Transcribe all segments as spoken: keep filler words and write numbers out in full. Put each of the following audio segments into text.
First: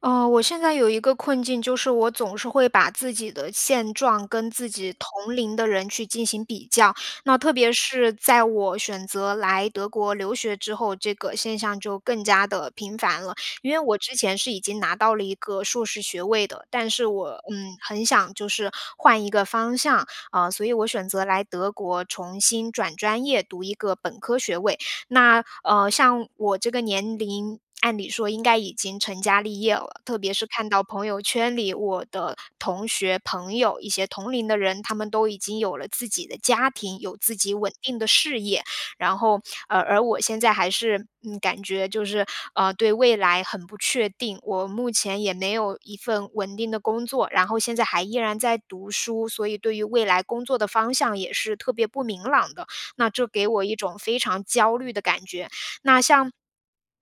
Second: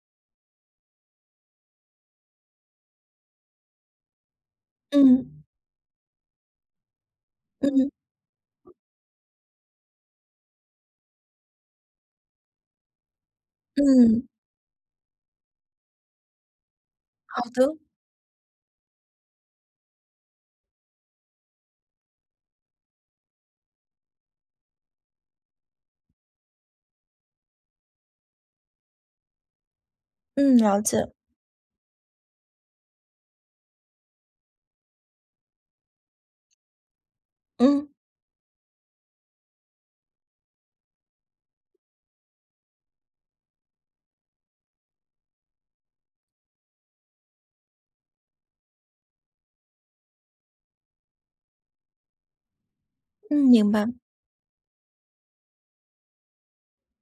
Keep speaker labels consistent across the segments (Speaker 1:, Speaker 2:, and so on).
Speaker 1: 呃，我现在有一个困境，就是我总是会把自己的现状跟自己同
Speaker 2: 嗯，
Speaker 1: 龄的人去进行比较。那特别
Speaker 2: 嗯
Speaker 1: 是在我选择来德国留学之后，这个现象就更加的频繁了。因为我之
Speaker 2: 嗯，
Speaker 1: 前是已经拿到了一个硕士学位的，但是我
Speaker 2: 好的，
Speaker 1: 嗯很想就是换一个方向啊、呃所以我选择来德国重新转专业，读一个本科学位。那呃，像我这个年龄，按理说应该已经成家立业了，特别是
Speaker 2: 嗯，
Speaker 1: 看
Speaker 2: 了
Speaker 1: 到朋
Speaker 2: 解，
Speaker 1: 友圈里我的同学、朋友、一些同龄的人，他们都已经有了自己的家庭，有自己稳
Speaker 2: 嗯
Speaker 1: 定的事业，然后呃，而我现在还是嗯，感觉就是呃，对未来很不确定。我目前也没有一份稳定的工作，然后现在还依然在读书，所以对于未来工作的方向也是特别不明朗的。那这
Speaker 2: 嗯，
Speaker 1: 给我
Speaker 2: 明
Speaker 1: 一
Speaker 2: 白，
Speaker 1: 种非常焦虑的感觉。那像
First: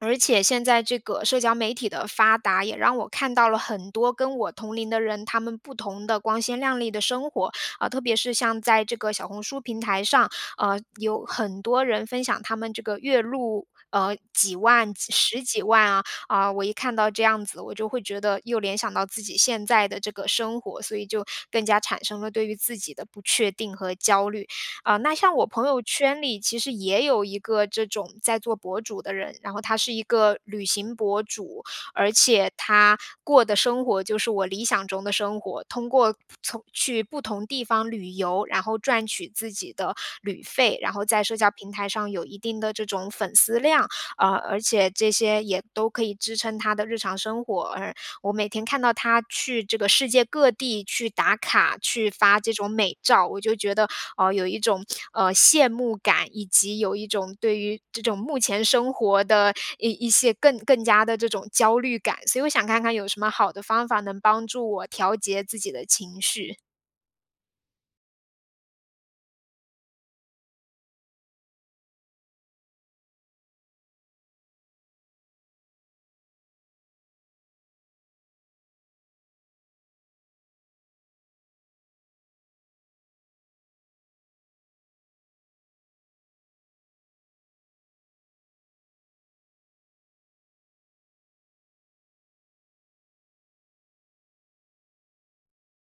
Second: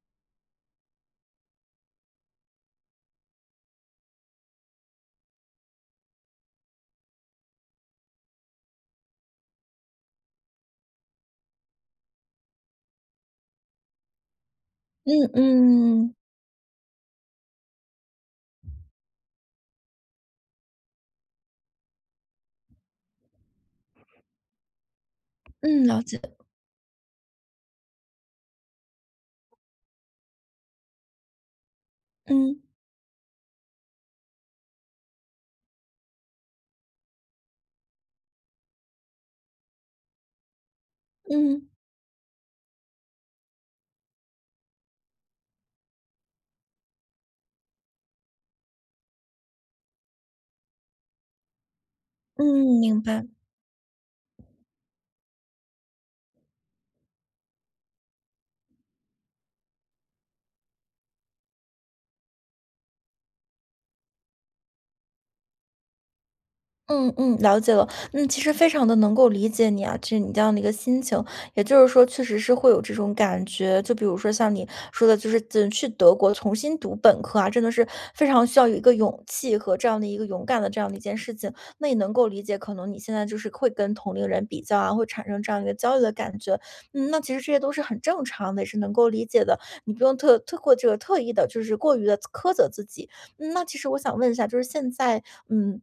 Speaker 1: 而且现在这个社交媒体的发达，也让我看到了很多跟我同龄的人，他们不同的光鲜亮丽的生活啊、特别是像在这个小红书平台上，呃，有很多人分享他们这个月入呃几万、几
Speaker 2: 嗯
Speaker 1: 十几万啊
Speaker 2: 嗯
Speaker 1: 啊、我一看到这样子，我就会觉得又联想到自己现在的这个生活，所以就更加产生了对于自己的不确定和焦虑。啊、那像我朋友
Speaker 2: 嗯，老子。
Speaker 1: 圈里其实也有一个这种在做博主的人，然后他是一个旅行博主，而且
Speaker 2: 嗯
Speaker 1: 他过的生活就是我理想中的生活，通过从去不同地方旅游，然后赚取自己的旅费，然后
Speaker 2: 嗯嗯，老子。
Speaker 1: 在社交
Speaker 2: 嗯嗯
Speaker 1: 平台上有一定的这种粉丝量，呃，而且这些也都可以支撑他的日常生活，而我每天看到他去这个世界各地去打卡，去发这种
Speaker 2: 嗯，
Speaker 1: 美
Speaker 2: 明白。
Speaker 1: 照，我就觉得哦，呃，有一种，呃，羡慕感，以及有一种对于这种目前生活的一一些更更加的这种焦虑感。所以我想看看有什么好的方法能帮助我调节自己的情绪。
Speaker 2: 嗯嗯，了解了。嗯，其实非常的能够理解你啊，就是你这样的一个心情，也就是说，确实是会有这种感觉。就比如说像你说的，就是嗯去德国重新读本科啊，真的是非常需要有一个勇气和这样的一个勇敢的这样的一件事情。那也能够理解，可能你现在就是会跟同龄人比较啊，会产生这样一个焦虑的感觉。嗯，那其实这些都是很正常的，也是能够理解的。你不用特特过这个特意的，就是过于的苛责自己。嗯，那其实我想问一下，就是现在，嗯。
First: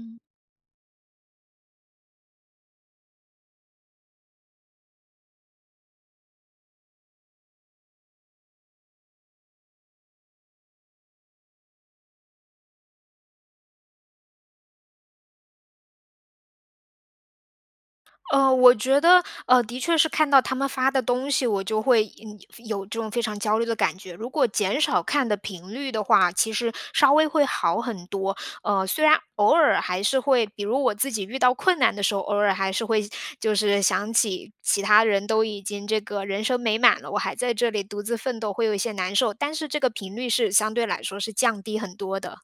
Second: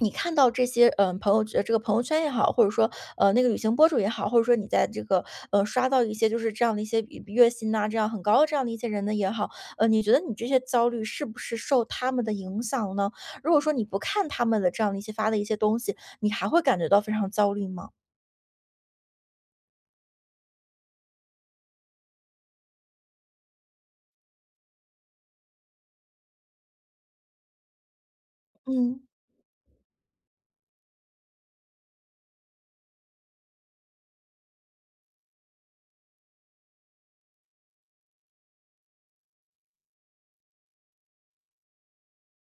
Speaker 2: 你看到这些，嗯，朋友圈这个朋友圈也好，或者说，呃，那个旅行博主也好，或者说你在这个，呃，刷到一些就是这样的一些比月薪呐、这样很高的这样的一些人呢也好，呃，你觉得你这些焦虑是不是受他们的影响呢？如果说你不看他们的这样的一些发的一些东西，你还会感觉到非常焦虑吗？
Speaker 1: 呃，我觉得，呃，的确是看到他们发的东西，我就会嗯有这种非常焦虑的感觉。如果减少看的频率的话，其实稍微会好很多。呃，
Speaker 2: 嗯
Speaker 1: 虽然偶尔还是会，比如我自己遇到困难的时候，偶尔还是会就是想起其他人都已经这个人生美满了，我还在这里独自奋斗，会有一些难受。但是这个频率是相对来说是降低很多的。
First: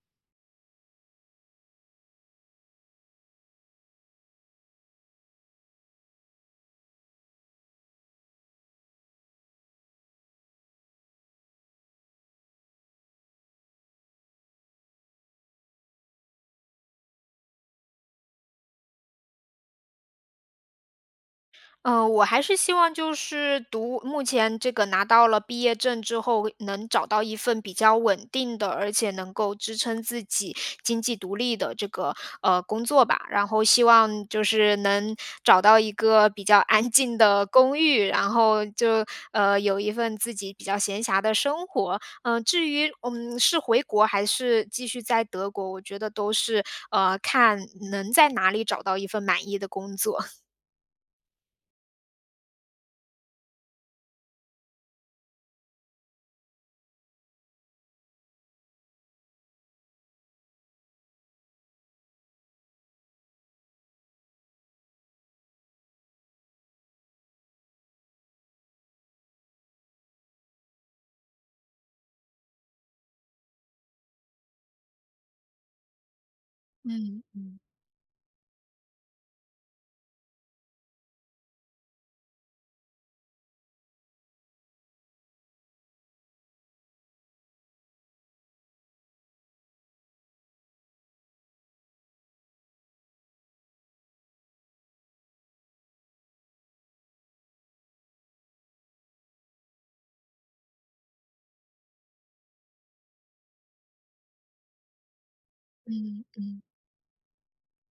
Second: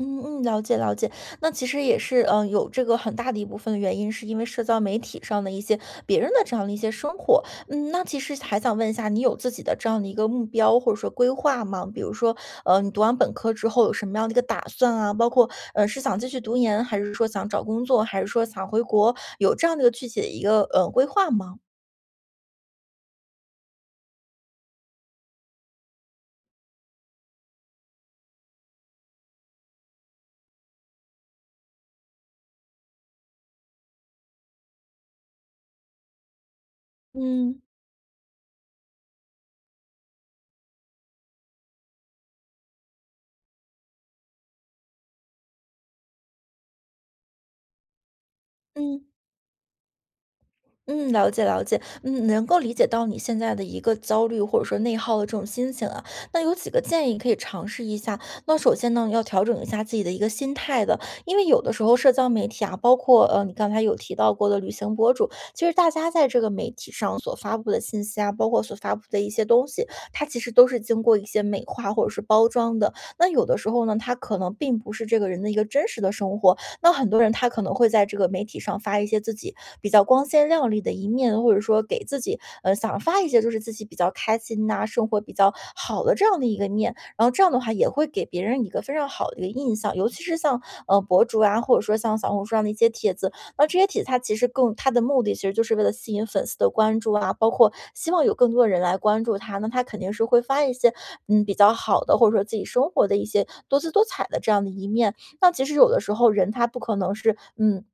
Speaker 2: 嗯嗯，了解了解。那其实也是，嗯、有这个很大的一部分的原因，是因为社交媒体上的一些别人的这样的一些生活。嗯，那其实还想问一下，你有自己的这样的一个目标或者说规划吗？比如说，呃，你读完本科之后有什么样的一个打算啊？包括，呃，是想继续读研，还是说想找工作，还是说想回国？有这样的一个具体的一个，呃，规划吗？
Speaker 1: 嗯，我还是希望就是读目前这个拿到了毕业证之后，能找到一份比较稳定的，而且能够支撑自己经济独立的这个呃工作吧。然后希望就是能找到一个比较安静的
Speaker 2: 嗯
Speaker 1: 公寓，然后就呃有一份自己比较闲暇的生活。嗯、呃至于嗯是回国还是继续在德国，我觉得都是呃看能在哪里找到
Speaker 2: 嗯。
Speaker 1: 一份满意的工作。
Speaker 2: 嗯，了解了解，嗯，能够理解到你现在的一个焦虑或者说内耗的这种心情啊。那有几个建议可以尝试一下。那首先呢，要调整一下自己的一个心态的，因为有的时候社交媒体啊，包括呃你刚才有提到过的旅行博主，其实大家在这个媒体上所发布的信息啊，包括所发布的一些东西，它其实都是经过一些美化或者是包装的。那有的时候呢，它可能并不是这个人的一个真实的生活，那很多
Speaker 1: 嗯
Speaker 2: 人他
Speaker 1: 嗯
Speaker 2: 可能会在这个媒体上发一些自己比较光鲜亮丽的一面，或者说给自己呃想发一些就是自己比较开心呐、生活比较好的这样的一个面，然后这样的话也会给别人一个非常好的一个印象，尤其是像呃博主啊，或者说像小红书上的一些帖子，那这些帖子它其实更它的目的其实就是为了吸引粉丝的关注啊，包括希望有更多的人来关注他，那他肯定是会发一些嗯比较好的，或者说自己生活的一些多姿多彩的这样的一面。那其实有的时
Speaker 1: 嗯。
Speaker 2: 候人他不可能是，嗯。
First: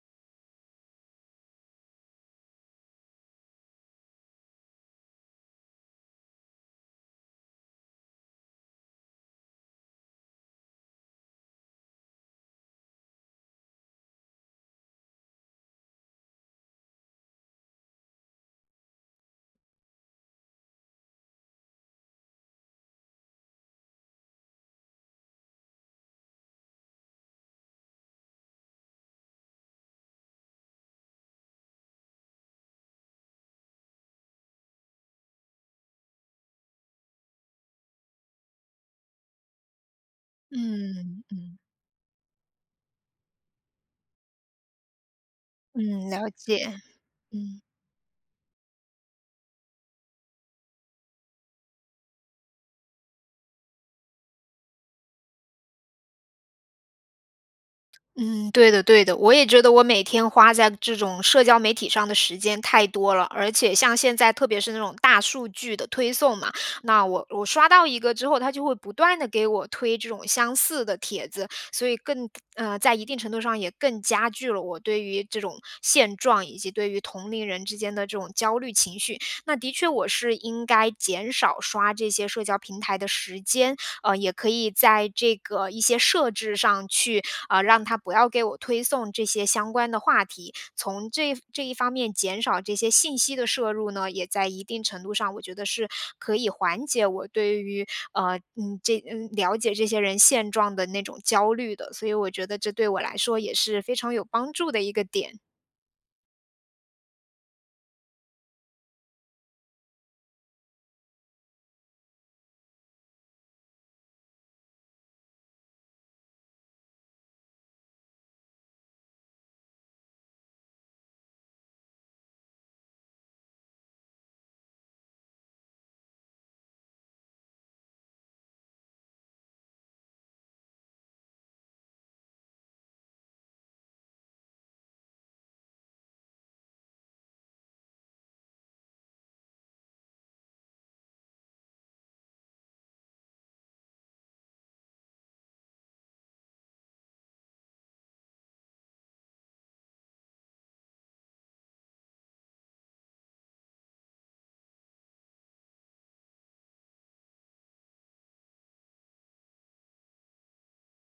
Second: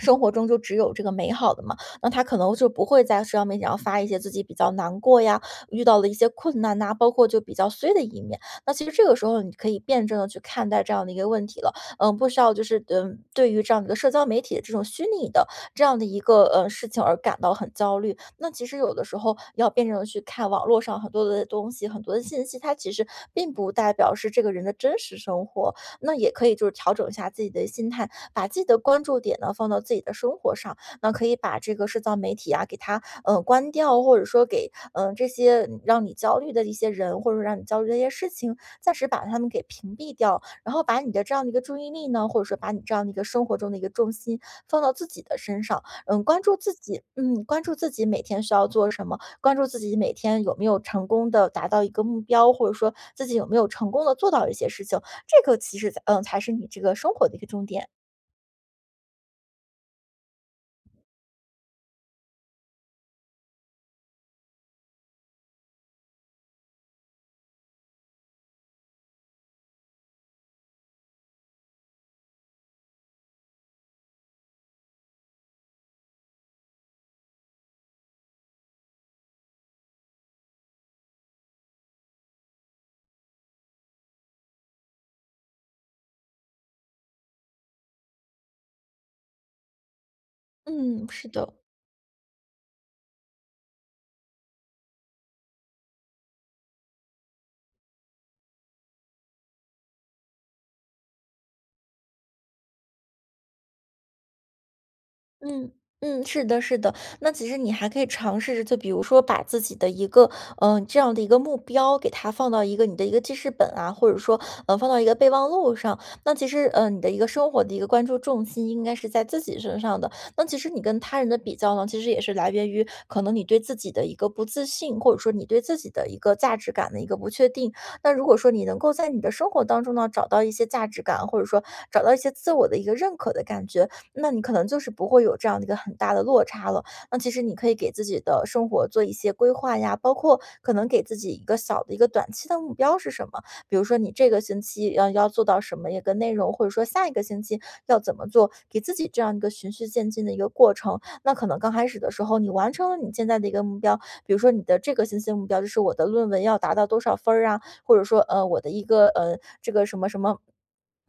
Speaker 2: 生活中就只有这个美好的嘛，那他可能就不会在社交媒体上发一些自己比较难过呀，遇到了一些困难呐、包括就比较衰的一面。那其实这个时候你可以辩证的去看待这样的一个问题了，嗯，不需要就是嗯，对于这样的一个社交媒体的这种虚拟的这样的一个呃事情而感到很焦虑。那其实有的时候要辩证的去看网络上很多的东西，很多的信息，它其实并不代表是这个人的真实生活，那也可以就是调整一下自己的心态，把自己的关注点呢放到自己的生活上，那可以把这个社交媒体啊给它嗯呃关掉，或者说给嗯、呃这些嗯让你焦虑的一些人，或者说让你焦虑的一些事情，暂时把他们给屏蔽掉，然后把你
Speaker 1: 嗯
Speaker 2: 的这样的一
Speaker 1: 嗯
Speaker 2: 个注意力呢，或者说把你这样的一个生活中的一个重心放到自己的身上，
Speaker 1: 嗯，
Speaker 2: 嗯，
Speaker 1: 了
Speaker 2: 关注
Speaker 1: 解，
Speaker 2: 自己，嗯，
Speaker 1: 嗯。
Speaker 2: 关注自己每天需要做什么，关注自己每天有没有成功的达到一个目标，或者说自己有没有成功的做到一些事情，这个其实才嗯，才是你这个生活的一个重点。
Speaker 1: 嗯，对的对的，我也觉得我每天花在这种社交媒体上的时间太多了，而且像现在特别是那种大数据的推送嘛，那我我刷到一个之后，它就会不断的给我推这种相似的帖子，所以更呃，在一定程度上也更加剧了我对于这种现状以及对于同龄人之间的这种焦虑情绪。那的确，我是应该减少刷这些社交平台的时间，呃，也可以在这个一些设置上去。啊，让他不要给我推送这些相关的话题。
Speaker 2: 嗯，
Speaker 1: 从
Speaker 2: 是
Speaker 1: 这
Speaker 2: 的。
Speaker 1: 这一方面减少这些信息的摄入呢，也在一定程度上，我觉得是可以缓解我对于呃，嗯，这嗯了解这些人现状的那种焦虑的。所以我觉得这对我来说也是非常有帮助的一个点。
Speaker 2: 嗯嗯，是的，是的。那其实你还可以尝试着，就比如说把自己的一个，嗯、呃这样的一个目标，给它放到一个你的一个记事本啊，或者说嗯，呃，放到一个备忘录上。那其实嗯，呃，你的一个生活的一个关注重心应该是在自己身上的。那其实你跟他人的比较呢，其实也是来源于可能你对自己的一个不自信，或者说你对自己的一个价值感的一个不确定。那如果说你能够在你的生活当中呢，找到一些价值感，或者说找到一些自我的一个认可的感觉，那你可能就是不会有这样的一个很大的落差了。那其实你可以给自己的生活做一些规划呀，包括可能给自己一个小的一个短期的目标是什么？比如说你这个星期要要做到什么一个内容，或者说下一个星期要怎么做，给自己这样一个循序渐进的一个过程。那可能刚开始的时候，你完成了你现在的一个目标，比如说你的这个星期的目标就是我的论文要达到多少分儿啊，或者说呃我的一个呃这个什么什么。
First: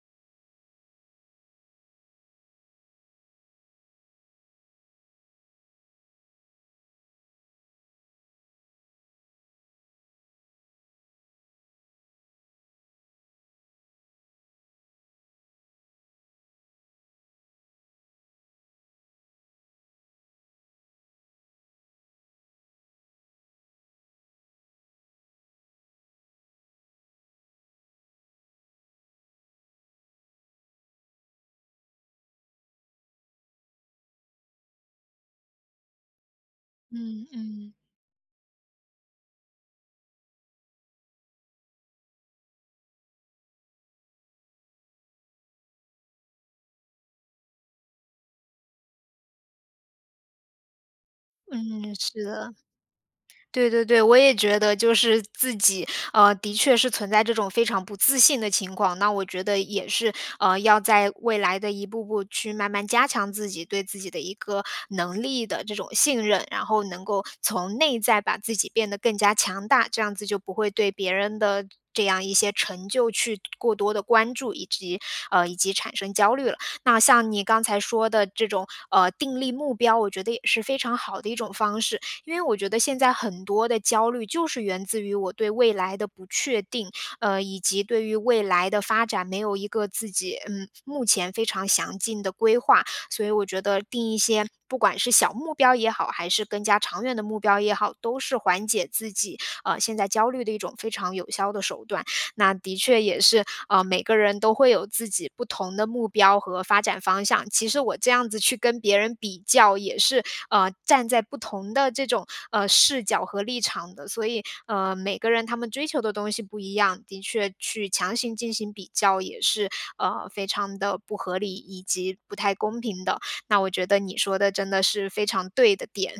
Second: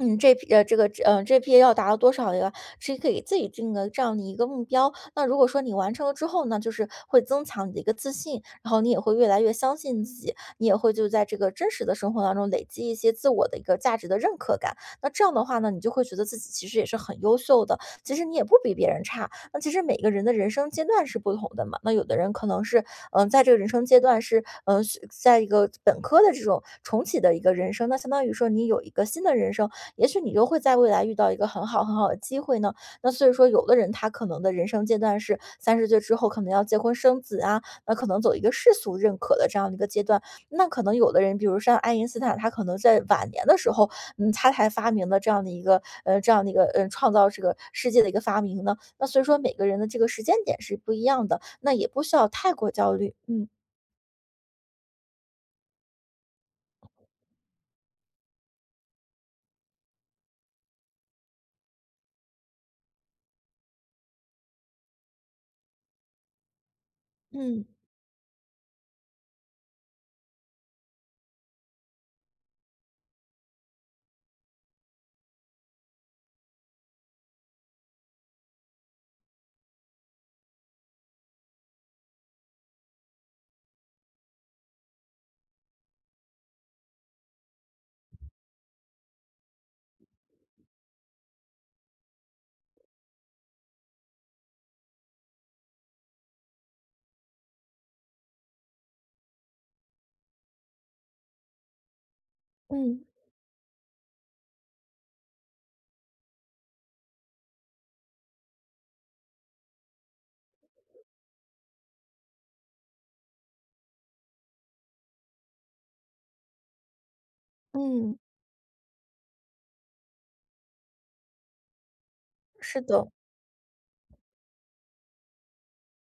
Speaker 2: 嗯，这批呃，这个呃，这批要达到多少呀？是可以给自己定个这样的一个目标。那如果说你完成了之后呢，就是会增强你的一个自信，然后你也会越来越相信自己，你也会就在这个真实的生活当中累积一些自我的一个价值的认可感。那这样的话呢，你就会觉得自己其实也是很优秀的，其实你也不比别人差。那其实每个人的人生阶段是不同的嘛。那有的人可能是，嗯、在这个人生阶段是，嗯、是在一个本科的这种重启的一个人生，那相当于说你有一个新的人生。也许你就会在未来遇到一个很好很好的机会呢。那所以说，有的人他可能的人生阶段是三十岁之后，可能要结婚生
Speaker 1: 嗯
Speaker 2: 子啊，
Speaker 1: 嗯
Speaker 2: 那可能走一个世俗认可的这样的一个阶段。那可能有的人，比如像爱因斯坦，他可能在晚年的时候，嗯，他才发明了这样的一个呃这样的一个嗯呃创造这个世界的一个发明呢。那所以说，每个人的这个时间点是不一样的，那也
Speaker 1: 嗯，
Speaker 2: 不需
Speaker 1: 是
Speaker 2: 要太
Speaker 1: 的。
Speaker 2: 过焦虑。嗯
Speaker 1: 对对对，我也觉得就是自己，呃，的确是存在这种非常不自信的情况。那我觉得也是，呃，要在未来的一步步去慢慢加强自己对自己的一个能力的这种信任，然后能够
Speaker 2: 嗯
Speaker 1: 从内在把自己变得更加强大，这样子就不会对别人的这样一些成就去过多的关注，以及呃以及产生焦虑了。那像你刚才说的这种呃定立目标，我觉得也是非常好的一种方式。因为我觉得现在很多的焦虑就是源自于我对未来的不确定，呃，以及对于未来的发展没有一个自己嗯目前非常详尽的规划，所以我觉得定一些不管是小目标也好，还是更加长远的目标也好，都是缓解自己呃现在焦虑的一种非常有效的手段。那的确
Speaker 2: 嗯
Speaker 1: 也是，呃，每个人都会有自己不同的目标和发展方向。其实我这样子去跟别人比较，也是，呃，站在不同的这种，呃，视角和立场的。所以，呃，每个人他们追求的东西不一样，的确去强
Speaker 2: 嗯，
Speaker 1: 行进行比较也是，呃，非常的不合理以及不太
Speaker 2: 是
Speaker 1: 公平
Speaker 2: 的。
Speaker 1: 的。那我觉得你说的真的是非常对的点。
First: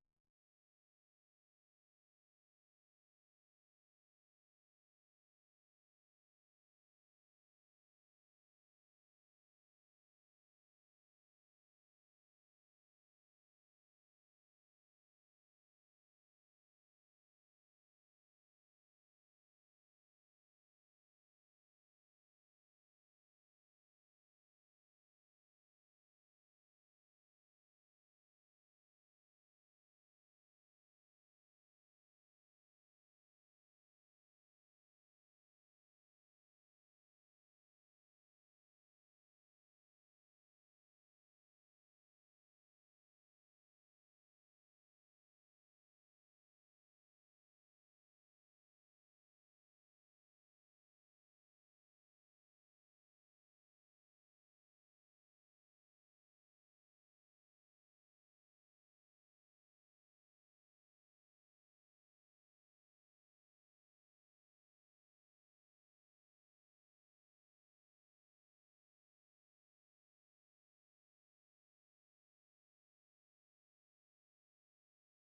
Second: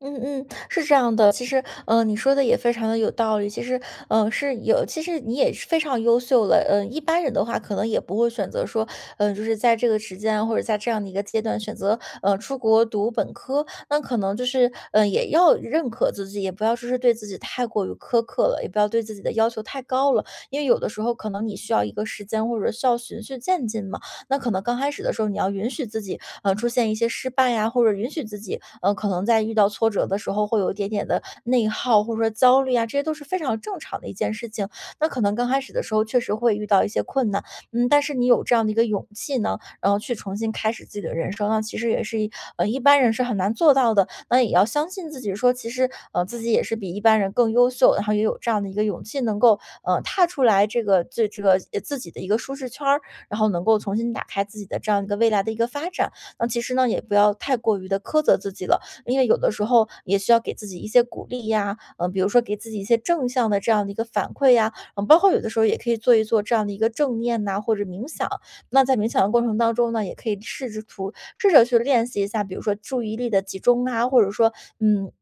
Speaker 2: 嗯嗯，是这样的，其实，嗯，你说的也非常的有道理。其实，嗯，是有，其实你也是非常优秀了。嗯、一般人的话，可能也不会选择说，嗯、就是在这个时间啊或者在这样的一个阶段选择，呃，出国读本科。那可能就是，嗯、也要认可自己，也不要说是对自己太过于苛刻了，也不要对自己的要求太高了。因为有的时候可能你需要一个时间或者需要循序渐进嘛。那可能刚开始的时候，你要允许自己，呃，出现一些失败呀，或者允许自己，呃，可能在遇到挫折的时候会有一点点的内耗，或者说焦虑啊，这些都是非常正常的一件事情。那可能刚开始的时候确实会遇到一些困难，嗯，但是你有这样的一个勇气呢，然后去重新开始自己的人生，那其实也是一呃一般人是很难做到的。那也要相信自己说，其实呃自己也是比一般人更优秀，然后也有这样的一个勇气，能够呃踏出来这个这这个呃自己的一个舒适圈儿，然后能够重新打开自己的这样一个未来的一个发展。那其实呢，也不要太过于的苛责自己了，因为有的时候也需要给自己一些鼓励呀，嗯、比如说给自己一些正向的这样的一个反馈呀，嗯，包括有的时候也可以做一做这样的一个正念呐、或者冥想。那在冥想的过程当中呢，也可以试着图试着去练习一下，比如说注意力的集中啊，或者说嗯。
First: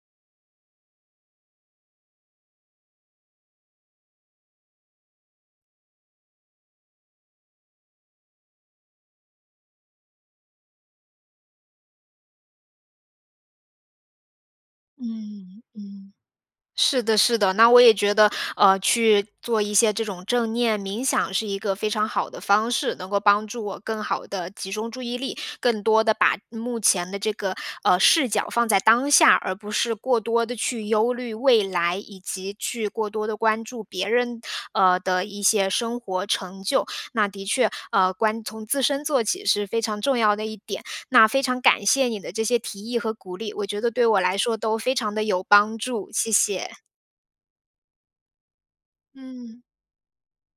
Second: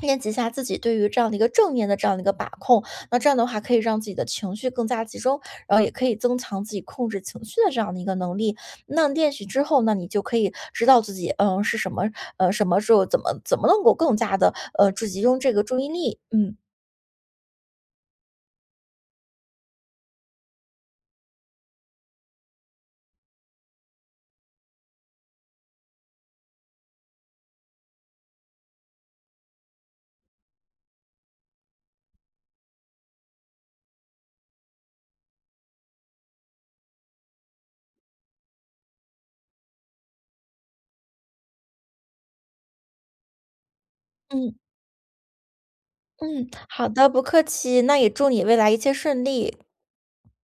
Speaker 2: 练习一下自己对于这样的一个正念的这样的一个把控，那这样的话可以让自己的情绪更加集中，然后也可以增强自己控制情绪的这样的一个能力。那练习之后呢，你就可以知道自己，嗯，是什么，呃，什么时候怎么怎么能够更加的，呃，注集中这个
Speaker 1: 嗯
Speaker 2: 注意
Speaker 1: 嗯。
Speaker 2: 力。嗯
Speaker 1: 是的，是的，那我也觉得，呃，去做一些这种正念冥想是一个非常好的方式，能够帮助我更好的集中注意力，更多的把目前的这个，呃，视角放在当下，而不是过多的去忧虑未来，以及去过多的关注别人，呃，的一些生活成就。那的确，呃，关从自身做起是非常重要的一点。那非常感谢你的这些提议和鼓励，我觉得对我来
Speaker 2: 嗯
Speaker 1: 说都非常的有帮助，谢
Speaker 2: 嗯，
Speaker 1: 谢。
Speaker 2: 好的，不客气。那也祝你未来一切顺利。
Speaker 1: 嗯。